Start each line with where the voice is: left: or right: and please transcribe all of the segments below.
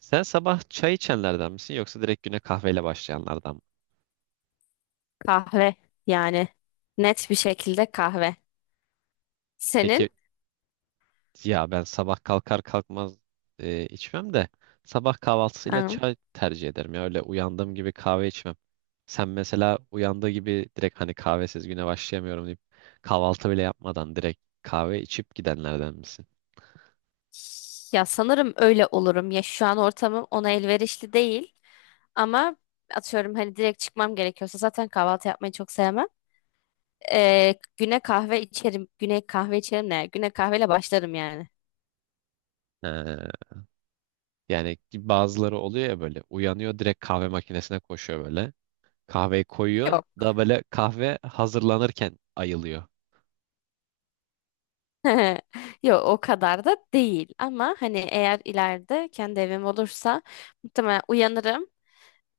right: Sen sabah çay içenlerden misin yoksa direkt güne kahveyle başlayanlardan mı?
left: Kahve yani net bir şekilde kahve. Senin?
right: Peki. Ya ben sabah kalkar kalkmaz içmem de, sabah kahvaltısıyla
left: Hı.
right: çay tercih ederim, ya öyle uyandığım gibi kahve içmem. Sen mesela uyandığı gibi direkt hani kahvesiz güne başlayamıyorum deyip kahvaltı bile yapmadan direkt kahve içip gidenlerden misin?
left: Ya sanırım öyle olurum. Ya şu an ortamım ona elverişli değil ama atıyorum hani direkt çıkmam gerekiyorsa zaten kahvaltı yapmayı çok sevmem. Güne kahve içerim. Güne kahve içerim ne? Güne kahveyle başlarım yani.
right: He. Yani bazıları oluyor ya, böyle uyanıyor, direkt kahve makinesine koşuyor böyle. Kahveyi koyuyor
left: Yok.
right: da böyle kahve hazırlanırken ayılıyor.
left: Yok o kadar da değil ama hani eğer ileride kendi evim olursa muhtemelen uyanırım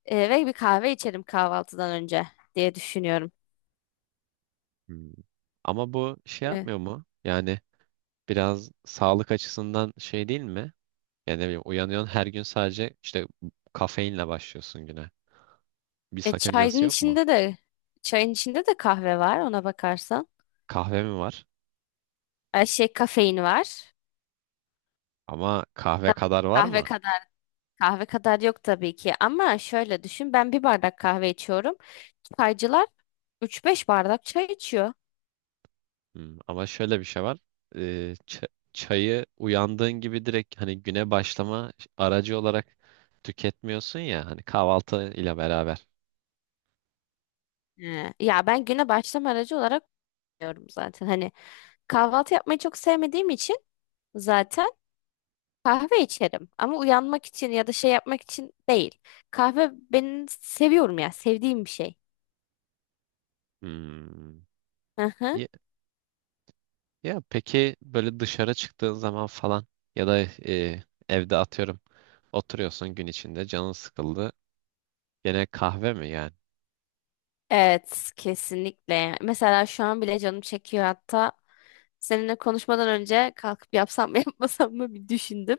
left: ve bir kahve içerim kahvaltıdan önce diye düşünüyorum.
right: Hmm. Ama bu şey yapmıyor mu? Yani biraz sağlık açısından şey değil mi? Yani ne bileyim, uyanıyorsun her gün sadece işte kafeinle başlıyorsun güne. Bir
left: E, çayın
right: sakıncası yok mu?
left: içinde de çayın içinde de kahve var ona bakarsan.
right: Kahve mi var?
left: Ay şey kafein var.
right: Ama kahve
left: Tabii
right: kadar
left: ki
right: var
left: kahve
right: mı?
left: kadar kahve kadar yok tabii ki ama şöyle düşün ben bir bardak kahve içiyorum. Çaycılar 3-5 bardak çay içiyor.
right: Hmm, ama şöyle bir şey var. Çayı uyandığın gibi direkt hani güne başlama aracı olarak tüketmiyorsun ya hani, kahvaltı ile beraber.
left: He. Ya ben güne başlama aracı olarak diyorum zaten. Hani kahvaltı yapmayı çok sevmediğim için zaten kahve içerim ama uyanmak için ya da şey yapmak için değil. Kahve ben seviyorum ya sevdiğim bir şey.
right: Hmm. Ya, ya peki böyle dışarı çıktığın zaman falan ya da evde atıyorum oturuyorsun, gün içinde canın sıkıldı. Gene kahve mi yani?
left: Evet, kesinlikle. Mesela şu an bile canım çekiyor hatta. Seninle konuşmadan önce kalkıp yapsam mı yapmasam mı bir düşündüm.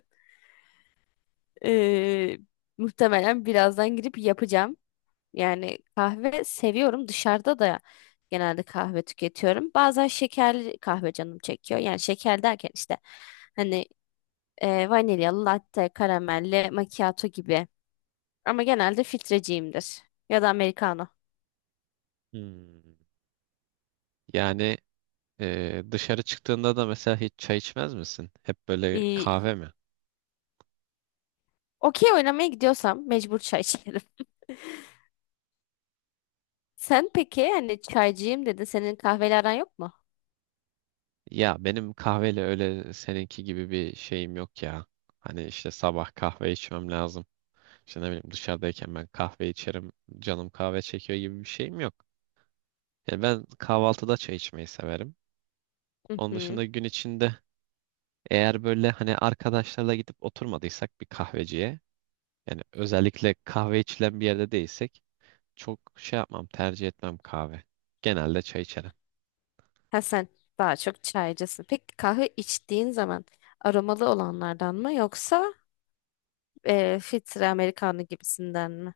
left: Ee, muhtemelen birazdan girip yapacağım. Yani kahve seviyorum. Dışarıda da genelde kahve tüketiyorum. Bazen şekerli kahve canım çekiyor. Yani şeker derken işte hani vanilyalı, latte, karamelli, macchiato gibi. Ama genelde filtreciyimdir. Ya da americano.
right: Hmm. Yani dışarı çıktığında da mesela hiç çay içmez misin? Hep böyle kahve mi?
left: Okey oynamaya gidiyorsam mecbur çay içerim. Sen peki hani çaycıyım dedin. Senin kahveyle aran yok mu?
right: Ya benim kahveyle öyle seninki gibi bir şeyim yok ya. Hani işte sabah kahve içmem lazım. İşte ne bileyim, dışarıdayken ben kahve içerim. Canım kahve çekiyor gibi bir şeyim yok. Yani ben kahvaltıda çay içmeyi severim.
left: Hı
right: Onun
left: hı.
right: dışında gün içinde, eğer böyle hani arkadaşlarla gidip oturmadıysak bir kahveciye. Yani özellikle kahve içilen bir yerde değilsek çok şey yapmam, tercih etmem kahve. Genelde çay içerim.
left: Ha sen daha çok çaycısın. Peki kahve içtiğin zaman aromalı olanlardan mı yoksa filtre Amerikanlı gibisinden mi?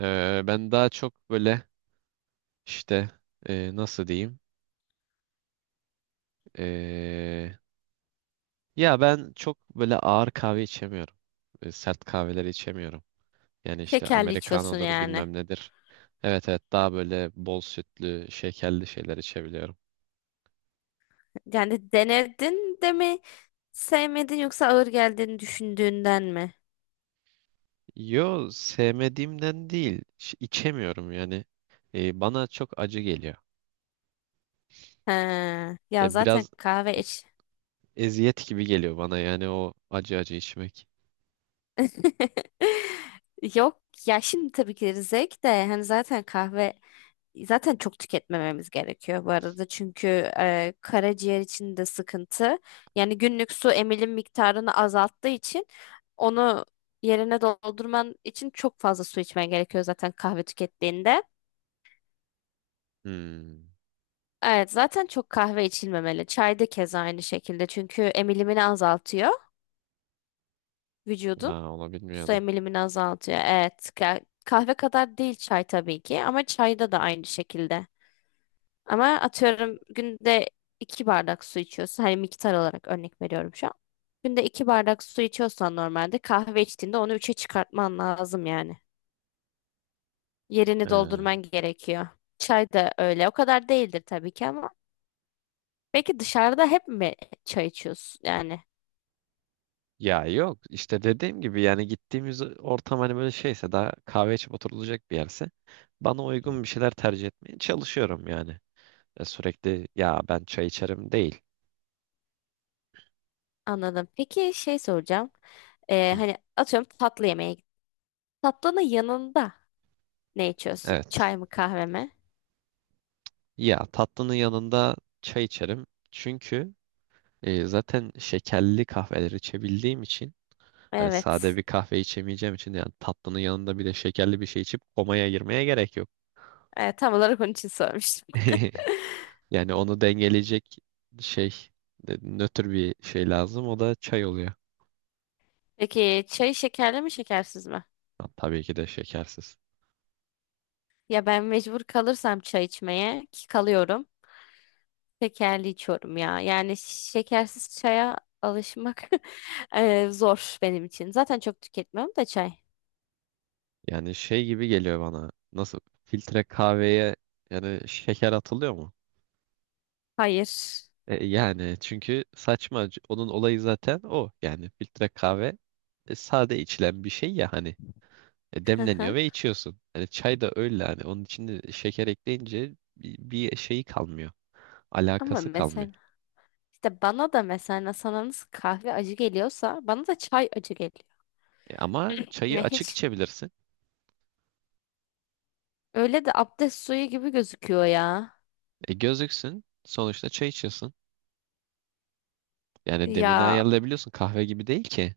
right: Ben daha çok böyle işte, nasıl diyeyim? Ee, Ya ben çok böyle ağır kahve içemiyorum. Sert kahveler içemiyorum. Yani işte
left: Şekerli içiyorsun
right: Amerikanodur,
left: yani.
right: bilmem nedir. Evet, evet, daha böyle bol sütlü, şekerli şeyler içebiliyorum.
left: Yani denedin de mi sevmedin yoksa ağır geldiğini düşündüğünden mi?
right: Yo, sevmediğimden değil. İçemiyorum yani. Bana çok acı geliyor.
left: He. Ya zaten
right: Biraz
left: kahve
right: e-
left: iç.
right: eziyet gibi geliyor bana, yani o acı acı içmek.
left: Yok ya şimdi tabii ki zevk de hani zaten kahve zaten çok tüketmememiz gerekiyor bu arada çünkü karaciğer için de sıkıntı. Yani günlük su emilim miktarını azalttığı için onu yerine doldurman için çok fazla su içmen gerekiyor zaten kahve tükettiğinde.
right: Hmm.
left: Evet zaten çok kahve içilmemeli. Çay da keza aynı şekilde çünkü emilimini azaltıyor vücudun.
right: Ha, onu
left: Su
right: bilmiyordum.
left: emilimini azaltıyor. Evet. Kahve kadar değil çay tabii ki ama çayda da aynı şekilde. Ama atıyorum günde iki bardak su içiyorsun. Hani miktar olarak örnek veriyorum şu an. Günde iki bardak su içiyorsan normalde kahve içtiğinde onu üçe çıkartman lazım yani. Yerini
right: Ee,
left: doldurman gerekiyor. Çay da öyle. O kadar değildir tabii ki ama. Peki dışarıda hep mi çay içiyorsun? Yani
right: Ya yok, işte dediğim gibi, yani gittiğimiz ortam hani böyle şeyse, daha kahve içip oturulacak bir yerse, bana uygun bir şeyler tercih etmeye çalışıyorum yani. Sürekli ya ben çay içerim değil.
left: anladım. Peki şey soracağım.
right: Hı,
left: Hani atıyorum tatlı yemeğe gittin. Tatlının yanında ne içiyorsun?
right: evet.
left: Çay mı kahve mi?
right: Ya tatlının yanında çay içerim. Çünkü zaten şekerli kahveler içebildiğim için, hani sade
left: Evet.
right: bir kahve içemeyeceğim için, yani tatlının yanında bir de şekerli bir şey içip komaya girmeye gerek yok.
left: E, tam olarak onun için sormuştum.
right: Yani onu dengeleyecek şey, nötr bir şey lazım. O da çay oluyor.
left: Peki çay şekerli mi şekersiz mi?
right: Ha, tabii ki de şekersiz.
left: Ya ben mecbur kalırsam çay içmeye ki kalıyorum. Şekerli içiyorum ya. Yani şekersiz çaya alışmak zor benim için. Zaten çok tüketmiyorum da çay.
right: Yani şey gibi geliyor bana. Nasıl, filtre kahveye yani şeker atılıyor mu?
left: Hayır.
right: Yani çünkü saçma. Onun olayı zaten o. Yani filtre kahve sade içilen bir şey ya hani.
left: Hı
right: Demleniyor
left: hı.
right: ve içiyorsun. Hani çay da öyle, hani onun içinde şeker ekleyince bir şeyi kalmıyor.
left: Ama
right: Alakası kalmıyor.
left: mesela işte bana da mesela sana nasıl kahve acı geliyorsa bana da çay acı geliyor.
right: Ama çayı
left: Ya
right: açık
left: hiç
right: içebilirsin.
left: öyle de abdest suyu gibi gözüküyor ya.
right: Gözüksün. Sonuçta çay içiyorsun. Yani demini
left: Ya
right: ayarlayabiliyorsun. Kahve gibi değil ki.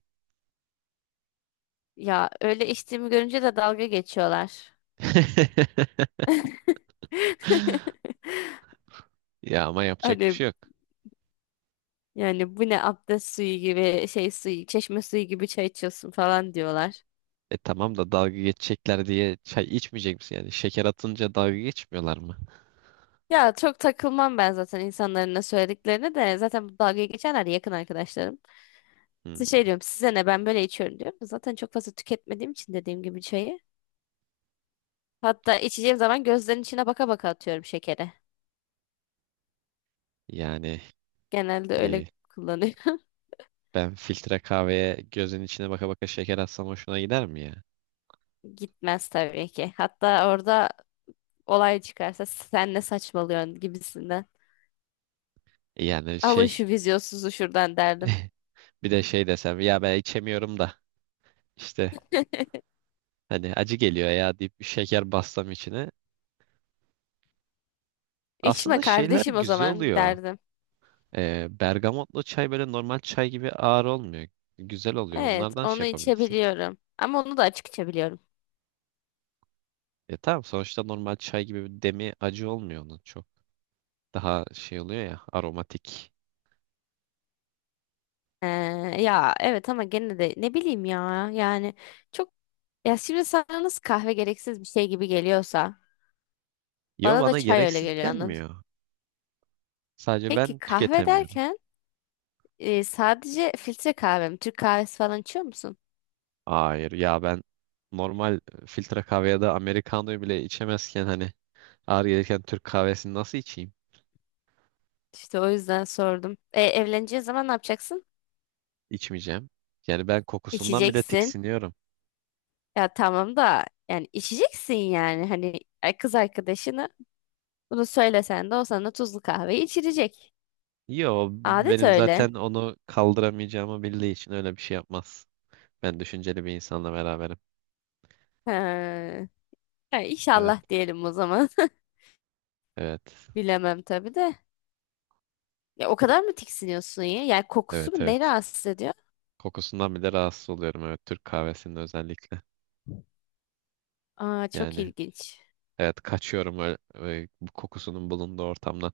left: Ya öyle içtiğimi görünce de dalga geçiyorlar.
right: Ya ama yapacak bir
left: Hani
right: şey yok.
left: yani bu ne abdest suyu gibi şey suyu çeşme suyu gibi çay içiyorsun falan diyorlar.
right: E tamam da, dalga geçecekler diye çay içmeyecek misin? Yani şeker atınca dalga geçmiyorlar mı?
left: Ya çok takılmam ben zaten insanların ne söylediklerine de zaten bu dalga geçenler de yakın arkadaşlarım.
right: Hmm,
left: Size şey diyorum size ne ben böyle içiyorum diyorum. Zaten çok fazla tüketmediğim için dediğim gibi çayı. Hatta içeceğim zaman gözlerin içine baka baka atıyorum şekeri.
right: yani
left: Genelde öyle
right: e,
left: kullanıyorum.
right: ben filtre kahveye gözün içine baka baka şeker atsam hoşuna gider mi ya?
left: Gitmez tabii ki. Hatta orada olay çıkarsa sen ne saçmalıyorsun gibisinden.
right: Yani
left: Alın
right: şey.
left: şu vizyonsuzu şuradan derdim.
right: Bir de şey desem, ya ben içemiyorum da işte, hani acı geliyor ya deyip bir şeker bassam içine.
left: İçme
right: Aslında şeyler
left: kardeşim o
right: güzel
left: zaman
right: oluyor.
left: derdim.
right: Bergamotlu çay böyle normal çay gibi ağır olmuyor. Güzel oluyor.
left: Evet
right: Onlardan şey
left: onu
right: yapabilirsin.
left: içebiliyorum. Ama onu da açık içebiliyorum.
right: E tamam, sonuçta normal çay gibi bir demi acı olmuyor onun çok. Daha şey oluyor ya, aromatik.
left: Ee, ya evet ama gene de ne bileyim ya. Yani çok ya şimdi sana nasıl kahve gereksiz bir şey gibi geliyorsa
right: Yo,
left: bana da
right: bana
left: çay öyle
right: gereksiz
left: geliyor anladın.
right: gelmiyor. Sadece
left: Peki
right: ben
left: kahve
right: tüketemiyorum.
left: derken sadece filtre kahve mi? Türk kahvesi falan içiyor musun?
right: Hayır ya, ben normal filtre kahveye de Amerikano'yu bile içemezken hani, ağır gelirken Türk kahvesini nasıl içeyim?
left: İşte o yüzden sordum. Evleneceğin zaman ne yapacaksın?
right: İçmeyeceğim. Yani ben kokusundan bile
left: İçeceksin.
right: tiksiniyorum.
left: Ya tamam da yani içeceksin yani hani kız arkadaşını bunu söylesen de o sana tuzlu kahve içirecek.
right: Yo,
left: Adet
right: benim
left: öyle.
right: zaten onu kaldıramayacağımı bildiği için öyle bir şey yapmaz. Ben düşünceli bir insanla beraberim.
left: Ha. Ha,
right: Evet,
left: inşallah diyelim o zaman.
right: evet,
left: Bilemem tabii de. Ya o kadar mı tiksiniyorsun ya? Yani kokusu
right: evet,
left: mu ne
right: evet.
left: rahatsız ediyor?
right: Kokusundan bile rahatsız oluyorum, evet, Türk kahvesinin özellikle.
left: Aa çok
right: Yani
left: ilginç.
right: evet, kaçıyorum öyle, öyle bu kokusunun bulunduğu ortamdan.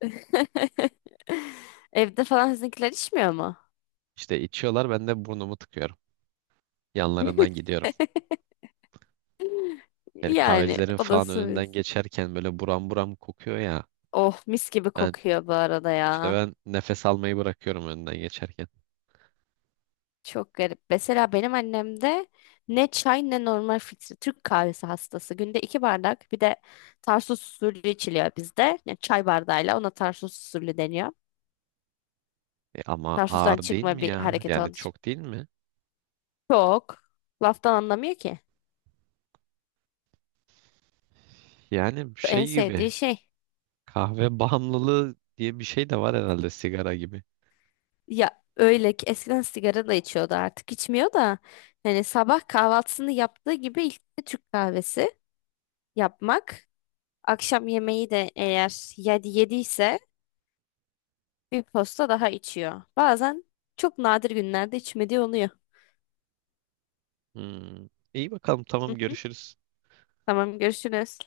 left: Evde falan sizinkiler içmiyor mu?
right: İşte içiyorlar, ben de burnumu tıkıyorum. Yanlarından gidiyorum. Yani
left: Yani
right: kahvecilerin falan
left: olasıyız.
right: önünden geçerken böyle buram buram kokuyor ya.
left: Oh mis gibi
right: Ben,
left: kokuyor bu arada
right: İşte
left: ya.
right: ben nefes almayı bırakıyorum önden geçerken.
left: Çok garip. Mesela benim annem de ne çay ne normal filtre Türk kahvesi hastası. Günde iki bardak bir de Tarsus usulü içiliyor bizde. Yani çay bardağıyla ona Tarsus usulü deniyor.
right: E ama
left: Tarsus'tan
right: ağır değil
left: çıkma
right: mi
left: bir
right: ya?
left: hareket olduğu
right: Yani
left: için.
right: çok değil mi?
left: Çok. Laftan anlamıyor ki.
right: Yani
left: En
right: şey
left: sevdiği
right: gibi,
left: şey.
right: kahve bağımlılığı diye bir şey de var herhalde, sigara gibi.
left: Ya öyle ki eskiden sigara da içiyordu artık içmiyor da. Hani sabah kahvaltısını yaptığı gibi ilk de Türk kahvesi yapmak. Akşam yemeği de eğer yedi yediyse bir posta daha içiyor. Bazen çok nadir günlerde içmediği oluyor.
right: Hmm. İyi bakalım, tamam,
left: Hı hı.
right: görüşürüz.
left: Tamam görüşürüz.